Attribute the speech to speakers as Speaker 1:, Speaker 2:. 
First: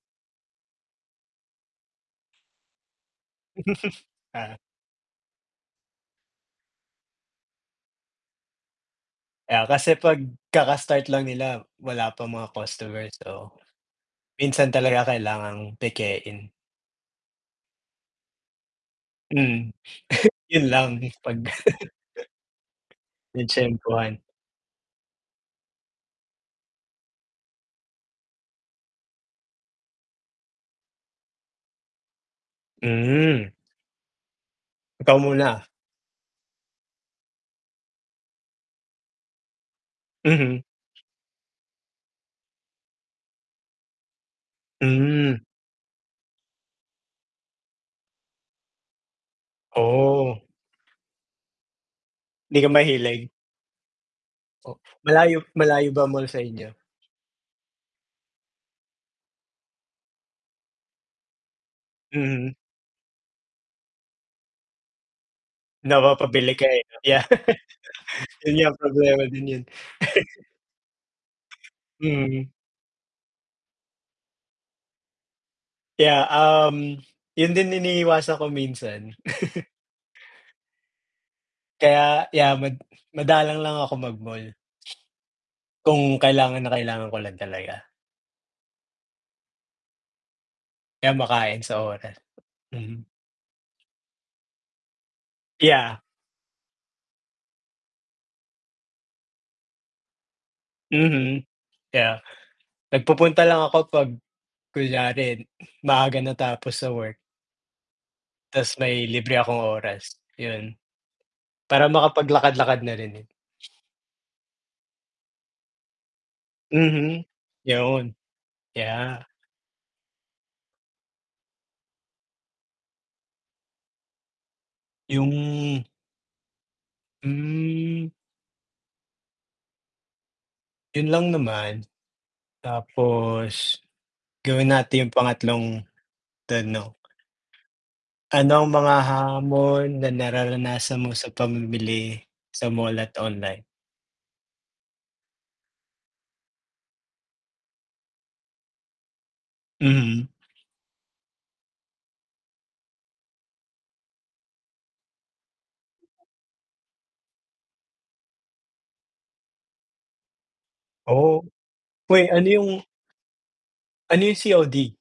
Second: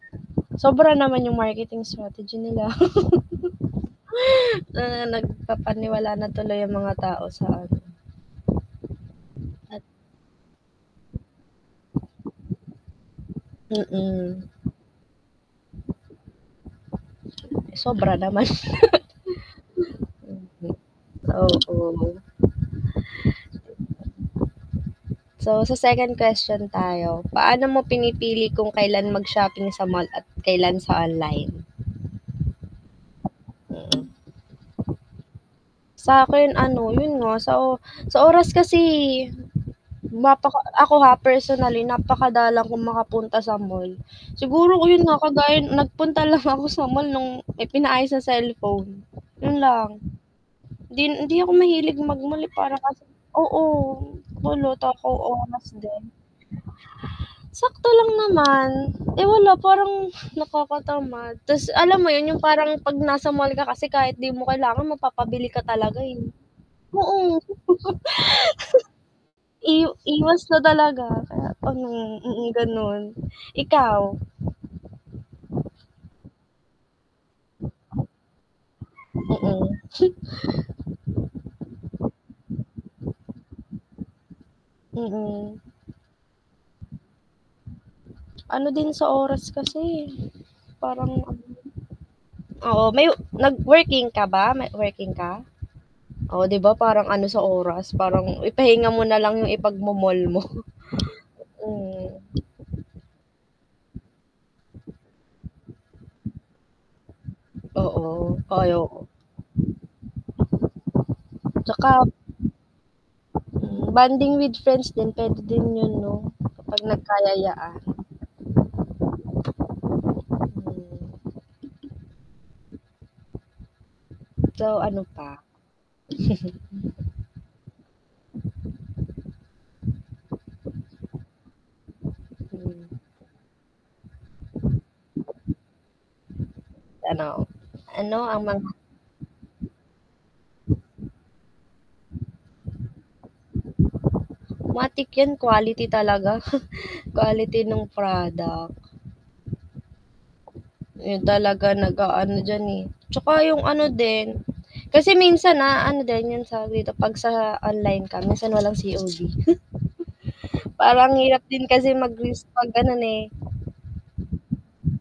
Speaker 1: Sobra naman yung marketing strategy nila.
Speaker 2: Ah.
Speaker 1: Na na nagpapaniwala na tuloy yung mga tao sa ano.
Speaker 2: Ah,
Speaker 1: At
Speaker 2: kasi 'pag kaka-start lang nila wala pa mga customer, so
Speaker 1: Mm.
Speaker 2: minsan talaga kailangang pekein.
Speaker 1: Sobra naman.
Speaker 2: Hmm, yun
Speaker 1: Mhm.
Speaker 2: lang pag.
Speaker 1: Oo
Speaker 2: Natyempuhan.
Speaker 1: So sa second question tayo, paano mo pinipili kung kailan mag-shopping sa mall at kailan sa online?
Speaker 2: Mhm.
Speaker 1: Mm.
Speaker 2: Ikaw muna.
Speaker 1: Sa akin ano, yun nga sa o sa oras kasi mapaka
Speaker 2: Mhm.
Speaker 1: ako ha personally napakadalang kong makapunta sa mall. Siguro yun nga
Speaker 2: Hmm.
Speaker 1: kagaya nagpunta lang ako sa mall nung pinaayos ng cellphone, yun lang.
Speaker 2: Oh.
Speaker 1: Hindi hindi ako mahilig mag-mall
Speaker 2: 'Di ka
Speaker 1: para kasing
Speaker 2: mahilig?
Speaker 1: oo [unintelligible] wala
Speaker 2: Oh
Speaker 1: ako
Speaker 2: malayo
Speaker 1: oras
Speaker 2: malayo
Speaker 1: din.
Speaker 2: ba mall sa inyo?
Speaker 1: Sakto lang naman, eh, wala parang nakakatamad, tas alam mo yun yung
Speaker 2: Mhm.
Speaker 1: parang 'pag nasa mall ka kasi kahit 'di mo kailangan mapapabili ka talaga eh 'no.
Speaker 2: Napapabili ka eh 'no. Yan,
Speaker 1: Oo.
Speaker 2: yun nga problema din yun.
Speaker 1: I iwas talaga kaya ano,
Speaker 2: Mhm.
Speaker 1: mm, ganun. Ikaw?
Speaker 2: Yeah, um, yun din iniiwasan ko minsan.
Speaker 1: Mm
Speaker 2: Kaya yeah mad madalang lang ako mag-mall.
Speaker 1: Mm.
Speaker 2: Kung kailangan na kailangan ko lang talaga.
Speaker 1: Ano din sa oras kasi
Speaker 2: Kaya
Speaker 1: parang ano yun.
Speaker 2: makain sa oras,
Speaker 1: Oo, may
Speaker 2: Mhm.
Speaker 1: nag-working ka ba? May working ka?
Speaker 2: Yeah.
Speaker 1: Oh 'di ba parang ano sa oras, parang ipahinga mo nalang yung ipagmo-mall mo.
Speaker 2: Mhm. Yeah.
Speaker 1: Mhm.
Speaker 2: Nagpupunta lang ako 'pag kunyare maaga natapos sa work.
Speaker 1: Oo. Ay
Speaker 2: Tas may
Speaker 1: oo.
Speaker 2: libre akong oras, yun. Para
Speaker 1: Tsaka
Speaker 2: makapaglakad-lakad na rin eh.
Speaker 1: mm, bonding with friends din, pwede din yun 'no. Kapag
Speaker 2: Mhm,
Speaker 1: nagkayayaan.
Speaker 2: yun. Yeah
Speaker 1: Hmm. Ikaw, ano pa?
Speaker 2: Yung Hmm. Yun lang naman.
Speaker 1: Hmm.
Speaker 2: Tapos, gawin natin yung pangatlong tanong.
Speaker 1: Ano, ano ang
Speaker 2: Ano
Speaker 1: mga
Speaker 2: ang mga hamon na nararanasan mo sa pamimili sa mall at online?
Speaker 1: Matik yan quality talaga. Quality nung product.
Speaker 2: Mhm.
Speaker 1: Yun talaga nag-aano diyan eh, tsaka yung ano din. Kasi minsan ano din yun, tawag dito, pag sa dito 'pag sa online ka minsan walang COD. Parang ang hirap
Speaker 2: Oh.
Speaker 1: din kasi
Speaker 2: Wait, ano
Speaker 1: mag-risk
Speaker 2: yung
Speaker 1: 'pag ganun eh.
Speaker 2: ano yung COD?